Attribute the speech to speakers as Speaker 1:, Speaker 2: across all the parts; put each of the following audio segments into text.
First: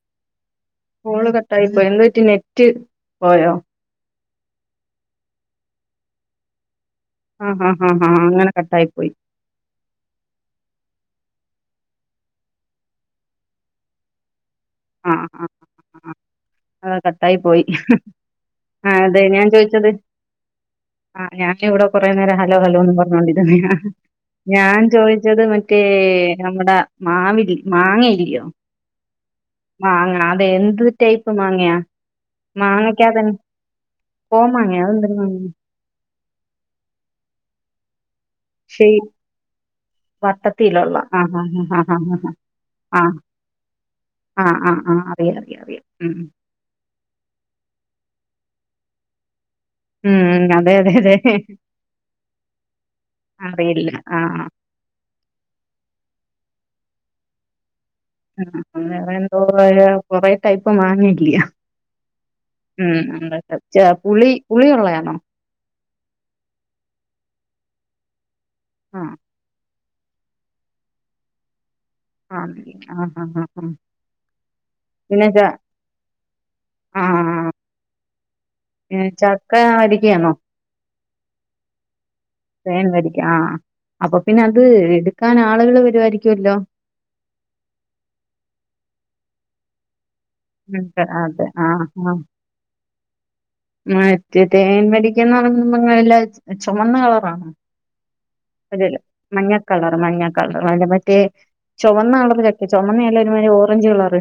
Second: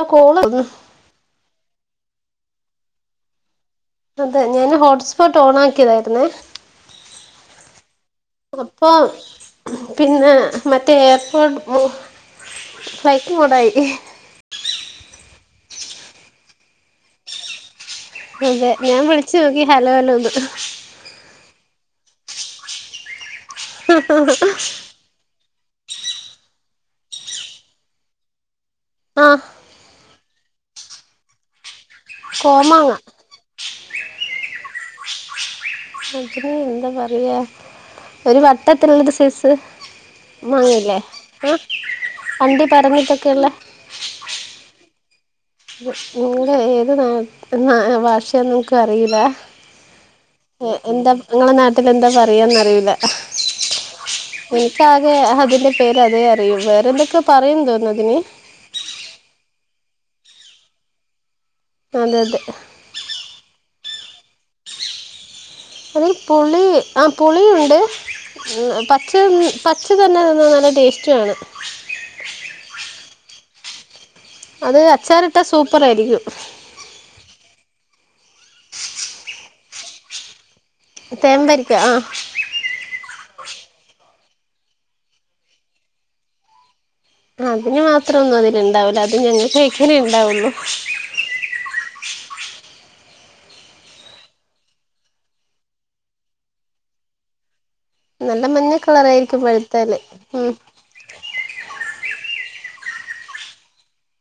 Speaker 1: ആഹ് call.
Speaker 2: Call കട്ടായി പോയ് എന്ത്‌ പറ്റി? നെറ്റ് പോയോ?
Speaker 1: അതെ ഞാന് ഹോട്ട്സ്പോട്ട് ഓണാക്കിയതായിര്ന്നേ.
Speaker 2: ആ ആ ആ ആ അങ്ങനെ കട്ടായി
Speaker 1: അപ്പൊ
Speaker 2: പോയി
Speaker 1: പിന്നെ മറ്റേ [unintelligible] ഫ്ലൈറ്റ്മോടായി.
Speaker 2: ആഹ് ആഹ് അഹ് അത് കട്ടായി പോയി.
Speaker 1: അതെ
Speaker 2: ആ
Speaker 1: ഞാൻ
Speaker 2: അതെ
Speaker 1: വിളിച്ച് നോക്കി
Speaker 2: ചോദിച്ചത്
Speaker 1: ഹലോ ഹലോന്ന്.
Speaker 2: കൊറേ നേരം ഹലോ ഹലോന്നും പറഞ്ഞോണ്ടിര് ക്കറിയാ ഞാൻ ചോയിച്ചത് മറ്റെ മറ്റേ നമ്മുടെ മാവിൽ മാങ്ങയില്ല്യോ.
Speaker 1: ആഹ്
Speaker 2: മാങ്ങ അത് എന്ത് ടൈപ്പ് മാങ്ങയാ?
Speaker 1: കോമാങ്ങ
Speaker 2: മാങ്ങക്കാത്തന്നെ പോ മാങ്ങയോ അതെന്തൊരു മാങ്ങയാ
Speaker 1: അതിന് എന്ത പറിയാ? ഒരു വട്ടത്തുള്ളരു സൈസ്....
Speaker 2: വട്ടത്തത്തിലുള്ള ആ
Speaker 1: വണ്ടി
Speaker 2: ആ
Speaker 1: പറഞ്ഞിട്ടൊക്കെയുള്ള
Speaker 2: ആ ആ ആ..... അറിയാം അറിയാം അറിയാം ഉം
Speaker 1: [unintelligible] നമുക്ക് അറിയില......
Speaker 2: ഉം അതെ അതെ
Speaker 1: എന്താ
Speaker 2: അതെ
Speaker 1: നിങ്ങളെ നാട്ടിൽ എന്താ പറയാന്നറിയില്ല
Speaker 2: അറിയില്ല ആ ആ
Speaker 1: എനിക്കാകെ അതിന്റെ പേര് അതേ അറിയും വേറെന്തൊക്കെ..... പറയു തോന്ന്.....
Speaker 2: ആ എന്തോ. [unintelligible] കൊറേ ടൈപ്പ് വാങ്ങില്ല്യായാ.
Speaker 1: അതെ അതെ
Speaker 2: ഉം [unintelligible] ച്ച് പുളി പുളിയള്ളയണോ.
Speaker 1: അത് പുളി ആ പുളിയുണ്ട്. ഉം പച്ച.
Speaker 2: ആഹ്
Speaker 1: പച്ച തന്നെ തിന്നാ നല്ല ടേസ്റ്റുമാണ്.
Speaker 2: ആ ആഹ് ആഹ് ആഹ് ആഹ്.
Speaker 1: അത്
Speaker 2: പിന്നെ ച
Speaker 1: അച്ചാറിട്ടാ സൂപ്പർ ആരിക്കും.
Speaker 2: ഏ ചക്ക വരിക്കയാണോ?
Speaker 1: തേമ്പരിക്ക ആ.
Speaker 2: തേൻ വരിക്കാ ആ അപ്പൊ പിന്നെ അത് എടുക്കാൻ ആളുകൾ വരു ആരിക്കുല്ലോ?
Speaker 1: അതിന് മാത്രം ഒന്നും അതിലുണ്ടാവില്ലാ അത് ഞങ്ങക്ക് കഴിക്കാനെ ഉ
Speaker 2: [unintelligible] അതെ ആഹ്‌. ആ മറ്റെ തേൻ വരിക്കെന്ന് പറയുമ്പം നല്ലേ ചുമന്ന കളറാണോ?
Speaker 1: നല്ല മഞ്ഞ
Speaker 2: അല്ലല്ല
Speaker 1: കളറയിരിക്കും
Speaker 2: മഞ്ഞ കളറ്
Speaker 1: പഴുത്താല്
Speaker 2: മഞ്ഞ
Speaker 1: ഉം.
Speaker 2: കളറ് അല്ല മറ്റേ ചുവന്ന കളറ് ചക്ക ചുമന്ന അല്ല ഒരുമാതിരി ഓറഞ്ച് കളറ്.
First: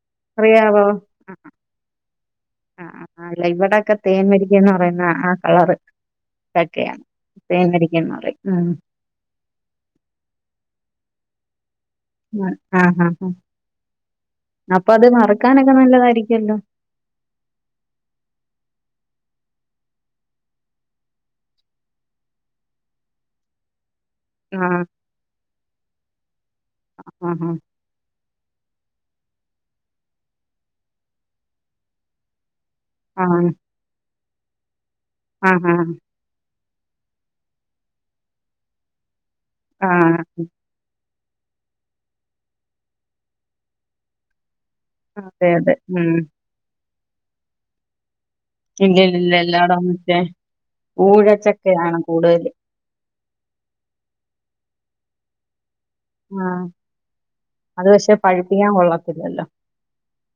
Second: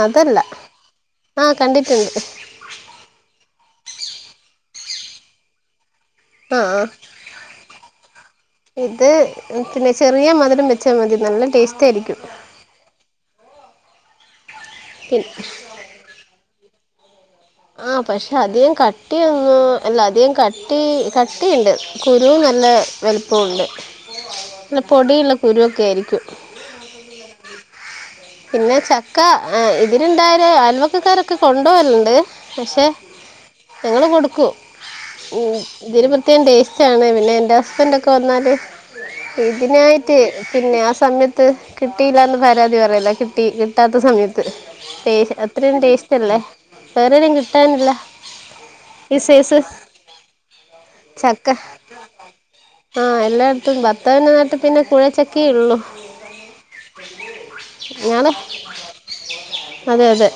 Speaker 1: അതല്ല
Speaker 2: അറിയാവോ
Speaker 1: ആഹ് കണ്ടിട്ടുണ്ട്.
Speaker 2: ഇവിടെക്കെ തേൻ വരിക്കേന്ന് പറയുന്ന ആ കളറ്.
Speaker 1: ആഹ് ആഹ്
Speaker 2: പറയും ഉം
Speaker 1: ഇത് പിന്നെ ചെറിയ മധുരം വെച്ചാൽ മതി നല്ലേ
Speaker 2: ആഹ് ആഹ്. അപ്പൊ അത്
Speaker 1: പിന്നെ
Speaker 2: വറക്കാനൊക്കെ നല്ലതായിരിക്കുവല്ലോ?
Speaker 1: ആ പക്ഷെ അധികം കട്ടിയ ഒന്നു അല്ല അധികം കട്ടി കട്ടിയുണ്ട് കുരുവും നല്ല വലുപ്പം ഉണ്ട്.
Speaker 2: ആഹ്
Speaker 1: നല്ല പൊടിയുള്ള കുരുവൊക്കെ ആയിരിക്കും.
Speaker 2: ആഹ്
Speaker 1: പിന്നെ ചക്ക ഇതിലുണ്ടായാല് ആൽവക്കക്കാരൊക്കെ കൊണ്ട് പോകലുണ്ട്. പക്ഷെ
Speaker 2: ആഹ്
Speaker 1: നിങ്ങള് കൊടുക്ക് ക്കൊ ഓ
Speaker 2: ആഹ് ആഹ്
Speaker 1: ഇതിന് പ്രത്യേകം ടേസ്റ്റ് ച്ചയാണ് പിന്നെ എന്റെ ഹസ്ബൻറ് ഒക്കെ വന്നാല്. ഇതിനായിട്ട്
Speaker 2: ആഹ്
Speaker 1: പിന്നെ ക ആ സമയത്ത്. ത് കിട്ടിയില്ലാ എന്ന് പരാതി പറയല്ലേ. കിട്ടി കിട്ടാത്ത സമയത്ത്. ടേസ്
Speaker 2: അതെ അതെ
Speaker 1: അത്രയും
Speaker 2: ഉം
Speaker 1: ടേസ്റ്റ് അല്ലേ. വേറെ ആരെ കിട്ടാനില്ല. ഈ
Speaker 2: ഇല്ലില്ല
Speaker 1: സൈസ്
Speaker 2: എല്ലാട മറ്റേ
Speaker 1: ചക്ക
Speaker 2: ഊഴച്ചക്കയാണ് കൂടുതല്
Speaker 1: ആഹ് എല്ലായിടത്തും ബത്തവന നട്ട് പിന്നെ കുഴച്ചക്കേ ഉള്ളു
Speaker 2: ആഹ
Speaker 1: ഞാന അതെ അതെ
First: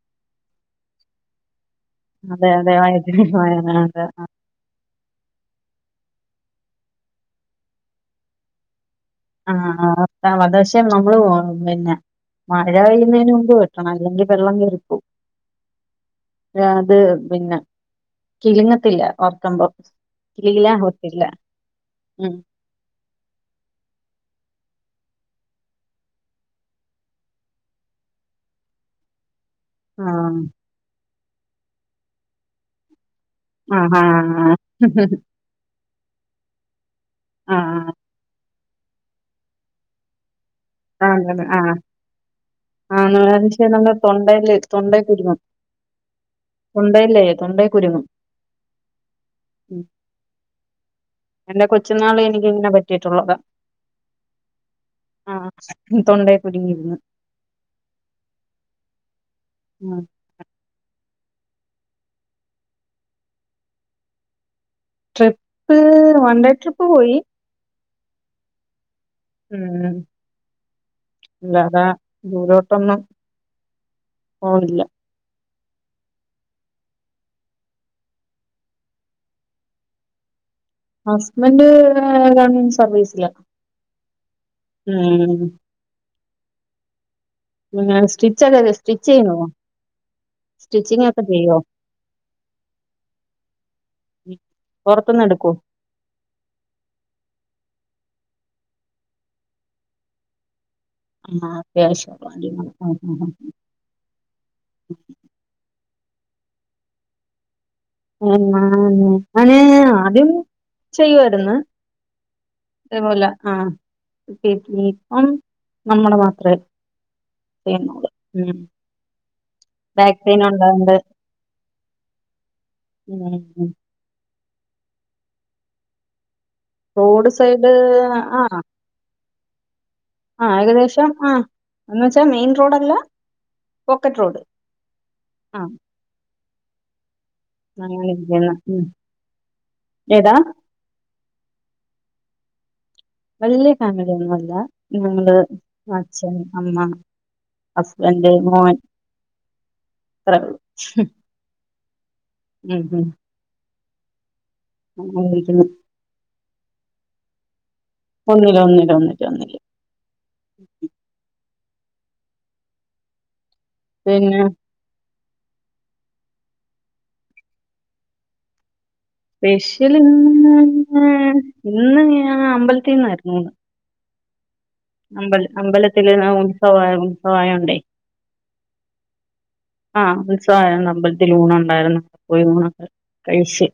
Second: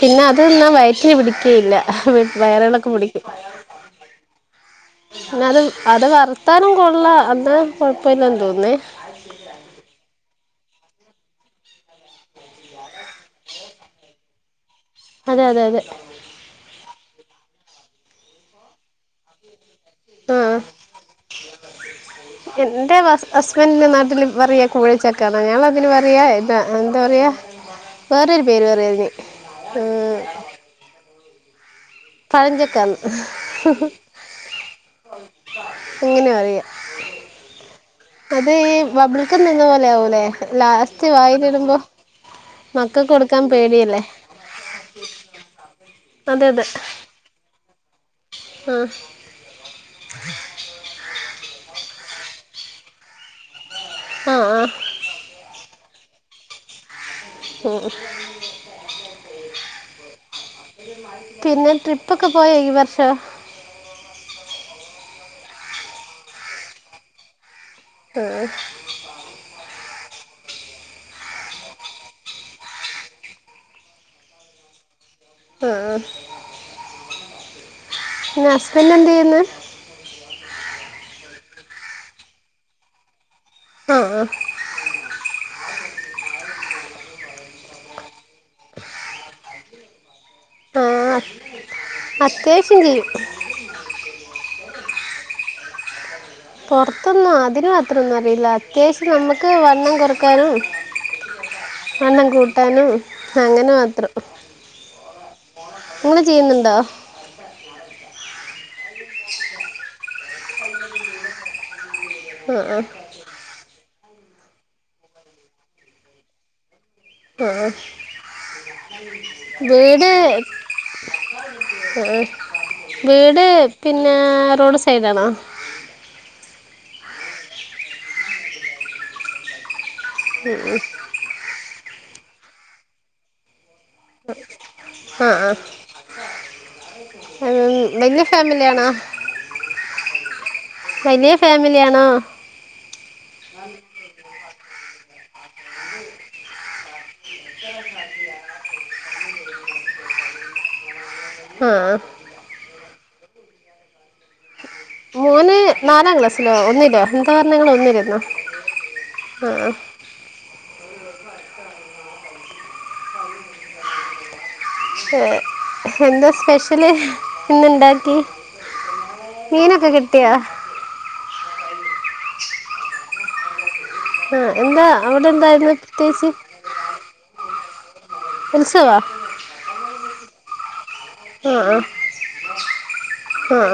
Speaker 1: പിന്നെ അത്ന്നാ വ പി പിടിക്കുകയില്ല
Speaker 2: അതെ അതെ
Speaker 1: വയറിളക്കം
Speaker 2: വൈദ്യ വേദ് ന അതെ
Speaker 1: പിന്ന അത് അത് വർത്താനും കൊള്ള അന്താ കൊഴപ്പില്ല തോന്നേ
Speaker 2: ആഹ ആ വ പക്ഷെ നമ്മൾ പിന്നെ മഴ പെയ്യുന്നതിന് മുമ്പ് വെട്ടണം അല്ലെങ്കിൽ വെള്ളം ക
Speaker 1: അതെ അതെ അതെ
Speaker 2: അത് പിന്നെ കിഴിങ്ങത്തില്ല ഓർക്കുമ്പോ
Speaker 1: ആ
Speaker 2: കിലുകിലാ ഇല്ല ഉം
Speaker 1: എന്റെ ഹസ്ബൻഡന്റെ നാട്ടില് പറയുക കൂഴിച്ചക്കണ ഞൾതിന് പറ പറയാ ഇതാ എന്താ പറയാ വേറൊരു പേര് വറിയരുന്നു
Speaker 2: ആഹ
Speaker 1: പഴചക്ക
Speaker 2: ആഹ ആഹ
Speaker 1: അങ്ങനെ അറിയാം
Speaker 2: ആഹ ആ
Speaker 1: അത് ഈ ബബിളൾക്കൽ നിന്ന പോലെ ആകൂല്ലേ
Speaker 2: ആ
Speaker 1: മക്കക്ക്
Speaker 2: ആഹ
Speaker 1: കൊടുക്കാൻ
Speaker 2: ആച്ച നമ്മുടെ
Speaker 1: പേടിയല്ലേ
Speaker 2: തൊണ്ടല്ലേ തൊണ്ടക്കുരുങ്ങ തൊണ്ടല്ലേ തൊണ്ട കുരു
Speaker 1: ആ
Speaker 2: എന്റെ കൊച്ചു നാള് എനിക്ക്ങ്ങനെ പറ്റിയിട്ടുള്ളത്
Speaker 1: ആ ആ
Speaker 2: തൊണ്ടയ കുരുങ്ങിയിരുന്നു
Speaker 1: ഉ
Speaker 2: ആഹ്
Speaker 1: പിന്നെ ട്രിപ്പ ഒക്കെ പോയ ഈ വർഷ
Speaker 2: ട്രിപ്പ് വൺ ഡേ ട്രിപ്പ് പോയി
Speaker 1: ആ
Speaker 2: ഉം അല്ലതാ ദൂരോട്ടൊന്നും പോണില്ല
Speaker 1: ആഹ ഹസ്ബൻഡ് എന്ത ചെയ്യുന്നു
Speaker 2: ഹസ്ബന്ഡ് ഗവൺമെന്റ് സർവീസില
Speaker 1: ആഹ്
Speaker 2: ഉം [unintelligible] [unintelligible]
Speaker 1: ആ
Speaker 2: സ്റ്റിച്ചിങ് ഒക്കെ ചെയ്യോ
Speaker 1: അത്യാവശ്യം ചെയ്യും
Speaker 2: പൊർത്ത്ന്ന് എട്ക്കോ
Speaker 1: പൊർത്ത്ന്ന് അതിന് മാത്രം ഒന്നും അറിയില്ല അത്യാവശ്യം നമ്മുക്ക് വണ്ണം കൊറക്കാനും
Speaker 2: ആ അത്യാവശ്യം കാര്യങ്ങൾ
Speaker 1: അങ്ങനെ കൂൺ ചെയ്യ്ന്ന്ണ്ടോ
Speaker 2: [unintelligible] ആദ്യം ചെയ്യാര്ന്ന്
Speaker 1: ആഹ് ആഹ്
Speaker 2: തേപോലെ ആ ഇ ഇപ്പം നമ്മടെ മാത്രേ
Speaker 1: ആഹ വീട്
Speaker 2: ബാക്ക് പെയിൻ ഉണ്ടായോണ്ട്
Speaker 1: ഏ വീട്
Speaker 2: ഉം
Speaker 1: പിന്നെ റോഡ് സെയ്ടാണോ
Speaker 2: റോഡ് സൈഡ് അ അ ആ ഏകദേശം ആ എന്ന് വെച്ചാ മെയിൻ റോഡല്ല പോക്കറ്റ് റോഡ്
Speaker 1: ആഹ് ആഹ്
Speaker 2: അങ്ങനെ
Speaker 1: വേല്യ
Speaker 2: ഇരിക്കുന്ന ഉം
Speaker 1: ഫാമിലിആണോ
Speaker 2: ഏതാ
Speaker 1: വലിയ ഫാമി ആണോ
Speaker 2: വല്യ ഫാമിലി ഒന്നും അല്ല ഞങ്ങള് അച്ഛൻ അമ്മ ഹസ്ബൻഡ് മോൻ [unintelligible]
Speaker 1: ആഹ് ആഹ്
Speaker 2: ഉം ഹും
Speaker 1: മോന് നാലാ ക്ലാസ് ഹലോ ഒന്നുല്ലേ ഉദാഹരങ്ങള് ഒന്നു
Speaker 2: ഒന്നില് ഒന്നില് ഒന്നിട്ട് ഒന്നില് പിന്നെ
Speaker 1: ഹേ എന്താ സ്പെഷ്യല് ഇന്നുണ്ടാക്കി മീനൊക്കെ കിട്ടിയോ
Speaker 2: സ്പെഷ്യൽഇന്ന്ന്ന് ഇന്ന് ഞാ അമ്പലത്തിന്നാരുന്നു ഊണ്
Speaker 1: ആ എന്താ അവിടെ
Speaker 2: അമ്പ
Speaker 1: എന്തായിരുന്നു
Speaker 2: അമ്പലത്തി
Speaker 1: പ്രത്യേകിച്ച്
Speaker 2: ഉത്സവായിരുന്നു ഉത്സവായോണ്ടേ
Speaker 1: ഉൽസവോ
Speaker 2: ആഹ് ഉത്സവായിരുന്നു അമ്പലത്തിൽ ഊണ്
Speaker 1: ആ
Speaker 2: ഒണ്ടായിരുന്നു പോയി ഊണക്കെ കഴിച്ച്
Speaker 1: ആ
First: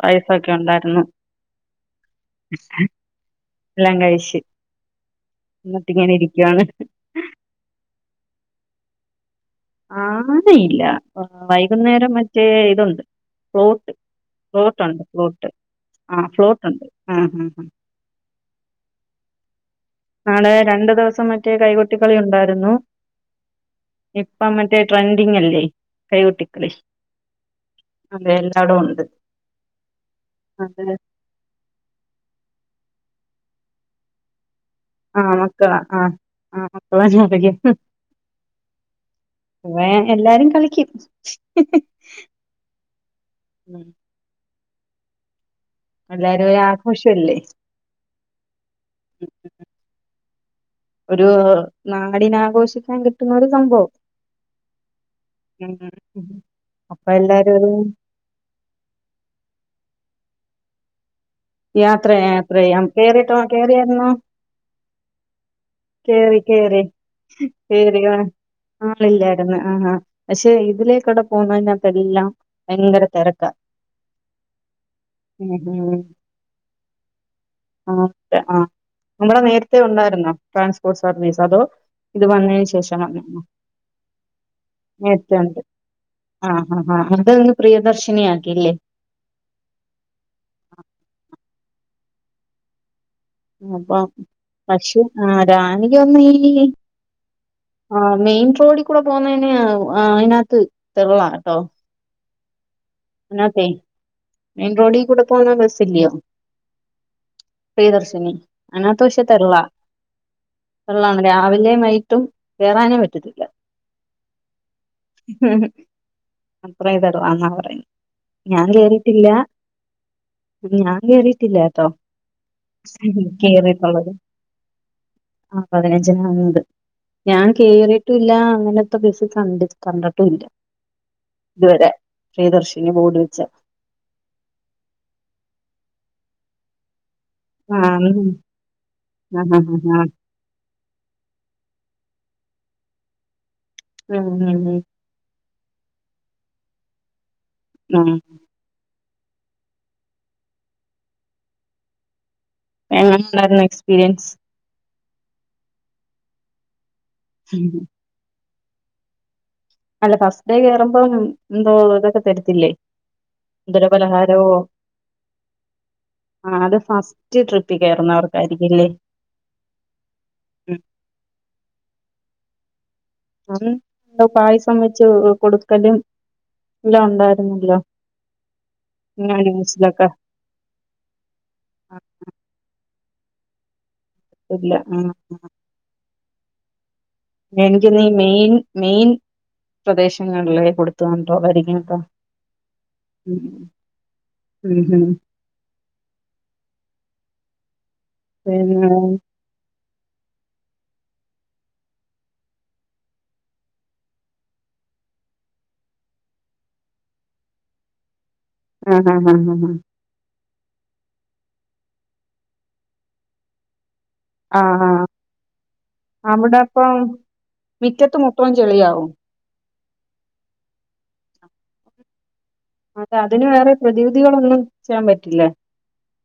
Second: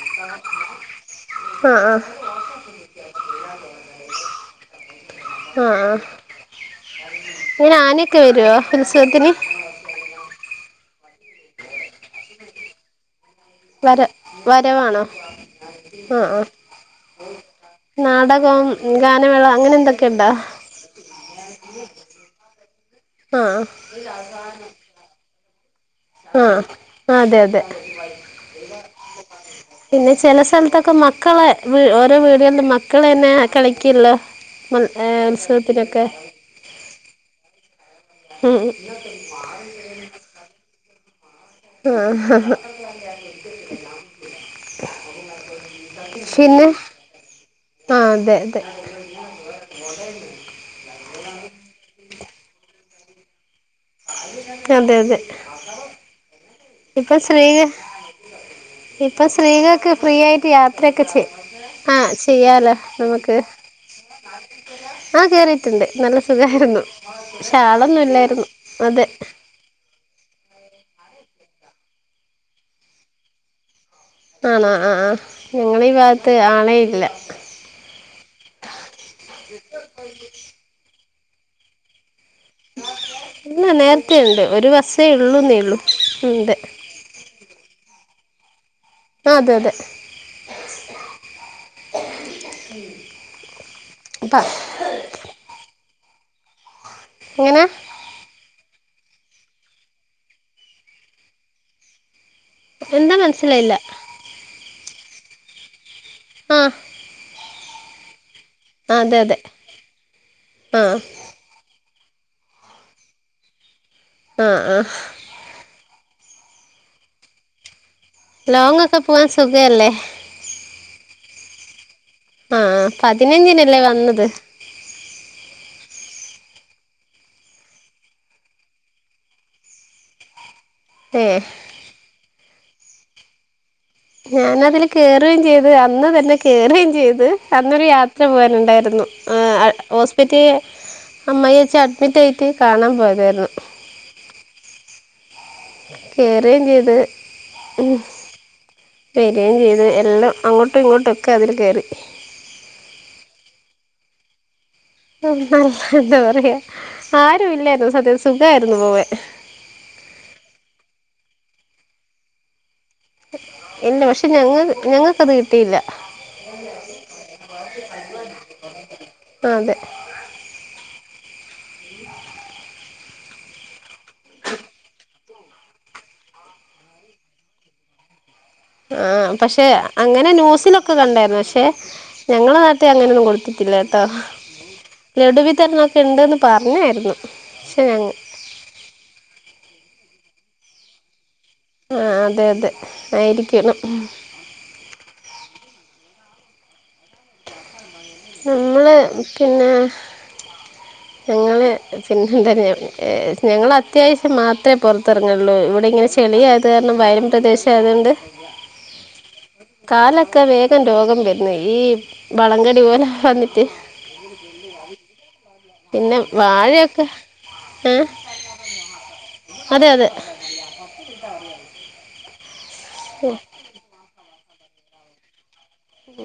Speaker 2: പായസൊക്കെ ഒണ്ടായിരുന്നു
Speaker 1: ആ ആ
Speaker 2: എല്ലാം കഴിച്ച്
Speaker 1: ആ
Speaker 2: എന്നിട്ട്
Speaker 1: ആ
Speaker 2: ഇങ്ങനെ ഇരിക്കുവാണ്
Speaker 1: [unintelligible] ക്കെ വരോ ഉത്സവത്തിന്
Speaker 2: ആനയില്ല വൈകുന്നേരം മറ്റേ ഇതുണ്ട് ഫ്ലോട്ട്
Speaker 1: വര
Speaker 2: ഫ്ലോട്ടുണ്ട്
Speaker 1: വരവാണോ
Speaker 2: ഫ്ലോട്ട്
Speaker 1: ആ ആ
Speaker 2: ഫ്ലോട്ടുണ്ട് ആ ആ ആ
Speaker 1: നാടകം ഗാനമേള അങ്ങനെ എന്തൊക്ക
Speaker 2: നാളെ രണ്ടു ദിവസം മറ്റേ കൈകൊട്ടികളി ഉണ്ടായിരുന്നു
Speaker 1: ആ ആ
Speaker 2: ഇപ്പം മറ്റേ ട്രെൻഡ ന്നില്ലേ
Speaker 1: ആഹ് അതെ അതെ
Speaker 2: അതെ എല്ലാടും ഉണ്ട്
Speaker 1: പിന്നെ ചില
Speaker 2: അതെ
Speaker 1: സ്ഥലത്തൊക്കെ മക്കളെ ഓരോ വീടുകളും മ മക്കള തന്നെ കളിക്കല്ലോ
Speaker 2: ആഹ് മക്കളാ
Speaker 1: ഉത്സവത്തിനൊക്കെ
Speaker 2: ആഹ് ആ മക്കളാ
Speaker 1: ഉം
Speaker 2: എല്ലാരും കളിക്കും
Speaker 1: ആ
Speaker 2: ഉം. എല്ലാരും ഒരു
Speaker 1: പിന്നെ
Speaker 2: ആഘോഷല്ലേ
Speaker 1: ആ അതെ അതെ
Speaker 2: ഉം. ഒരു നാടിനാഘോഷിക്കാൻ കിട്ടുന്നത്
Speaker 1: അതെ അതെ
Speaker 2: ഉം. അപ്പൊ
Speaker 1: ഇപ്പൊ
Speaker 2: എല്ലാരും
Speaker 1: സ്ത്രീക
Speaker 2: ഒരു
Speaker 1: ഇപ്പൊ സ്ത്രീകക്ക് ഫ്രീ ആയിട്ട് യാത്രയൊക്കെ ചെയ്യും ആഹ്
Speaker 2: യാത്ര യാത്ര
Speaker 1: ചെയ്യാലോ
Speaker 2: ചെയ്യാം
Speaker 1: നമുക്ക്
Speaker 2: കേറിട്ടോ കേറിയായിരുന്നോ
Speaker 1: ആഹ് കേറിയിട്ടുണ്ട് നല്ല
Speaker 2: കേറി
Speaker 1: സുഖമായിരുന്നു അളൊന്നും ഇല്ലായിരുന്നു അതെ
Speaker 2: ആളില്ലാരുന്ന് ആ ആ പക്ഷെ ഇതിലേക്ക് ഇവിടെ പോന്നെടെല്ലാം ഭയങ്കര തിരക്കാ
Speaker 1: ആണോ ആ ആ
Speaker 2: ഉം
Speaker 1: ഞങ്ങളെ ഈ
Speaker 2: ഉം
Speaker 1: ഭാഗത്ത് ആളെ ഇല്ല
Speaker 2: ആ ആ നമ്മടെ നേരത്തെ ഉണ്ടായിരുന്നോ ട്രാൻസ്പോ നിസതോ ഇത് വന്നതിന് ശേഷം
Speaker 1: ഇല്ല നേരത്തെയുണ്ട് ഒരു ബസ്സേ ഉള്ളൂന്നേ
Speaker 2: ത്തണ്ട്
Speaker 1: ഉള്ളൂ
Speaker 2: ആ
Speaker 1: ഉണ്ട്
Speaker 2: അതൊന്ന് പ്രിയദർശ ക്ഷണി ആക്കില്ലേ
Speaker 1: അതെ അതെ
Speaker 2: അപ്പൊ
Speaker 1: പ
Speaker 2: പശു ആ റാണി [unintelligible]
Speaker 1: എങ്ങനെ
Speaker 2: ആഹ മെയിൻറോഡി കൂടെ പോന്നേന് അയിനത്ത് തെരള ട്ടോ
Speaker 1: എന്താ മനസിലായില്ല
Speaker 2: കൂടെത്തു വന്നാ ബസ് ഇല്ലിയൊ
Speaker 1: ആഹ
Speaker 2: പ്രിയദർശിനി അതിനത്തു പക്ഷെ തെള്ളാ
Speaker 1: ആ
Speaker 2: തെള്ളാണ് രാവിലെ വൈ - ട്ടും കേയറാനേ പറ്റത്തില്ല
Speaker 1: ആഹ് ആഹ്
Speaker 2: അത്ര ഇ തെടുവാ എന്നാ പറ [unintelligible]
Speaker 1: ലോങ്ങ് ഒക്കെ പോവാൻ സുഖല്ലേ
Speaker 2: നീ കേറീട്ടില്ല കേട്ടോ
Speaker 1: ആഹ് പതിനഞ്ചിനല്ലേ
Speaker 2: കേറിയിട്ടുള്ളത്
Speaker 1: വന്നത്
Speaker 2: ആ വന്നത് ഞാൻ കേറിയിട്ടും ഇല്ല അങ്ങനെത്തെ ബസ് കണ്ടി കണ്ടിട്ടും ഇല്ല
Speaker 1: [unintelligible]
Speaker 2: പ്രിയദർശിനി ഈ ബോഡ് വച്ച
Speaker 1: ഞാന് അതില് കേയറുകയും ചെയ്ത് അന്ന് തന്നെ കേയറുകയും ചെയ്ത്- അന്നൊരു
Speaker 2: ആഹ്
Speaker 1: യാത്ര പോവാനുണ്ടായിരുന്നു
Speaker 2: ആഹ്
Speaker 1: ആ
Speaker 2: ആഹ് ആഹ്
Speaker 1: ഹോസ്പിറ്റേ അമ്മായി അച്ഛൻ അട് - വിറ്റ് വിറ്റ് കാണാൻ പോയതായിരുന്നു
Speaker 2: ഉം ഉം ഉം
Speaker 1: കേറിയേം ചെയ്ത്
Speaker 2: ആഹ്
Speaker 1: ബരിയാണി ചെയ്ത് എല്ലാം അങ്ങോട്ടും ഇങ്ങോട്ടൊക്കെ അതില് കേറി
Speaker 2: എങ്ങനുണ്ടായിരുന്നു എക്സ്പീരിയൻസ്
Speaker 1: നല്ല എന്താ പറയാ ആരും ഇല്ലായിരുന്നു [unintelligible] ഇതായിരുന്നു പോവേ
Speaker 2: അല്ല ഫസ്റ്റ് ഡേ കേറുമ്പം എന്തോ ഇതൊക്കെ തരിത്തില്ലേ എന്തരോ
Speaker 1: ഇല്ല പക്ഷെ
Speaker 2: പലഹാരവോ
Speaker 1: ഞങ്ങ ഞങ്ങൾക്കത് കിട്ടിയില്ല
Speaker 2: ആഹ് അത് ഫസ്റ്റ് ട്രിപ്പി കേറുന്നവർക്കായിരിക്കില്ലേ
Speaker 1: അതെ
Speaker 2: ഉം കാരണം ന്തോ പായസം വെച്ച് കൊടുക്കലും എല്ലാം ഉണ്ടായിരുന്നല്ലോ
Speaker 1: ആഹ്
Speaker 2: ഞാൻ
Speaker 1: പക്ഷെ
Speaker 2: ന്യൂസിലൊക്കെ
Speaker 1: അങ്ങനെ ന്യൂസിലൊക്കെ കണ്ടായിരുന്നു പക്ഷെ
Speaker 2: ആ, ആ,
Speaker 1: ഞങ്ങള നാട്ട ത്തെ അങ്ങനൊന്നും കൊടുത്തിട്ടില്ല
Speaker 2: ഇല്ല ആഹ്
Speaker 1: [unintelligible] തര്ന്നാക്ക് ഇണ്ട്ന്ന് പറഞ്ഞായിരുന്നു പക്ഷെ
Speaker 2: എനിക്കിനി
Speaker 1: ഞങ്ങ
Speaker 2: മെയിൻ മെയിൻ പ്രദേശം [unintelligible]
Speaker 1: ആ അതെ അതെ
Speaker 2: മ്ഹ്ം.
Speaker 1: ആയിരിക്കണം. [unintelligible]
Speaker 2: പിന്നെ
Speaker 1: സുഖംതന്നെയാണ് ഞങ്ങൾ അത്യാവശ്യം മാത്രമേ പുറത്തിറങ്ങാറുള്ളൂ ഇവിടെ ഇങ്ങനെ ചെളിയായത് കാരണം വയലും പ്രദേശം ആയതുകൊണ്ട്.
Speaker 2: ആഹ് ഹഹ് ആഹ് ഹഹ്
Speaker 1: ഒക്കെ വേഗം രോഗം വരുന്നു ഈ വളങ്കടി പോലെ സമ്മിറ്റ്
Speaker 2: ആ,
Speaker 1: [unintelligible]
Speaker 2: അവിടെ ഇപ്പം
Speaker 1: ഏ
Speaker 2: മിറ്റത്ത് മൊത്തം ചെളിയാവും.
Speaker 1: അതെ അതെ.
Speaker 2: അതെ, അതിന് വേറെ പ്രതിവിധികളൊന്നും? ചെയാൻ പറ്റില്ലേ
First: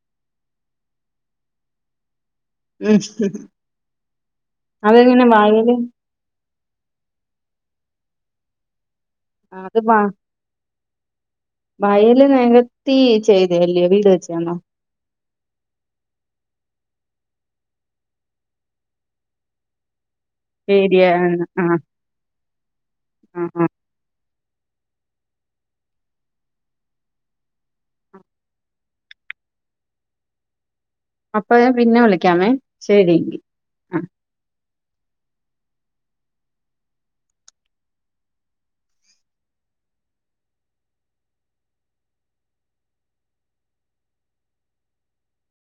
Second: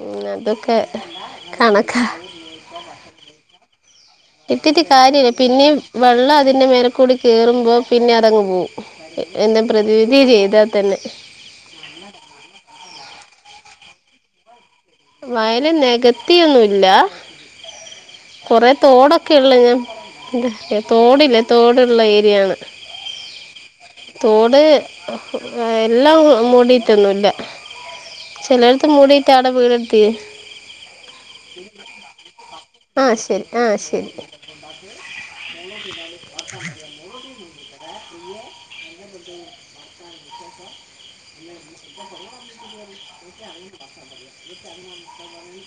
Speaker 1: ഉ അതൊക്കെ കണക്ക
Speaker 2: ഉം.
Speaker 1: ഇത്തിരി
Speaker 2: അതെങ്ങനെ
Speaker 1: കാര്യവേ
Speaker 2: വയല്
Speaker 1: പിന്നേം വെള്ളം അതിന്റെമേളിക്കൂടി കയറുമ്പോ... പിന്നെ അതങ്ങ് പോവും. എന്താ
Speaker 2: അത് വ... അത്
Speaker 1: പ്രതിവിധി ചെയ്താൽ തന്നെ
Speaker 2: വയല് നികത്തി ചെയ്തല്ലേ? വീട് വെച്ച്തന്നോ?
Speaker 1: വയല നികത്തിയൊന്നുല്ല കൊറെ തോടൊക്കെ ഉള്ള ഞാൻ ഇ തോടില്ലേ
Speaker 2: ശരിയാണ്. ആ
Speaker 1: തോടുള്ള ഏരിയയാണ്.
Speaker 2: ആ ആ.
Speaker 1: തോട് എല്ലാം മൂടിയിട്ടൊന്നുമില്ല ചിലയിടത്ത് മൂടിയിട്ടാണ് വീട്.. െ [inaudible]
Speaker 2: അപ്പൊ ഞാൻ പിന്നെ വിളിക്കാമേ.
Speaker 1: ആഹ
Speaker 2: ശരിയെങ്കി.
Speaker 1: ശരി ആഹ
Speaker 2: ആ.
Speaker 1: ശരി. മന പ മഴ മ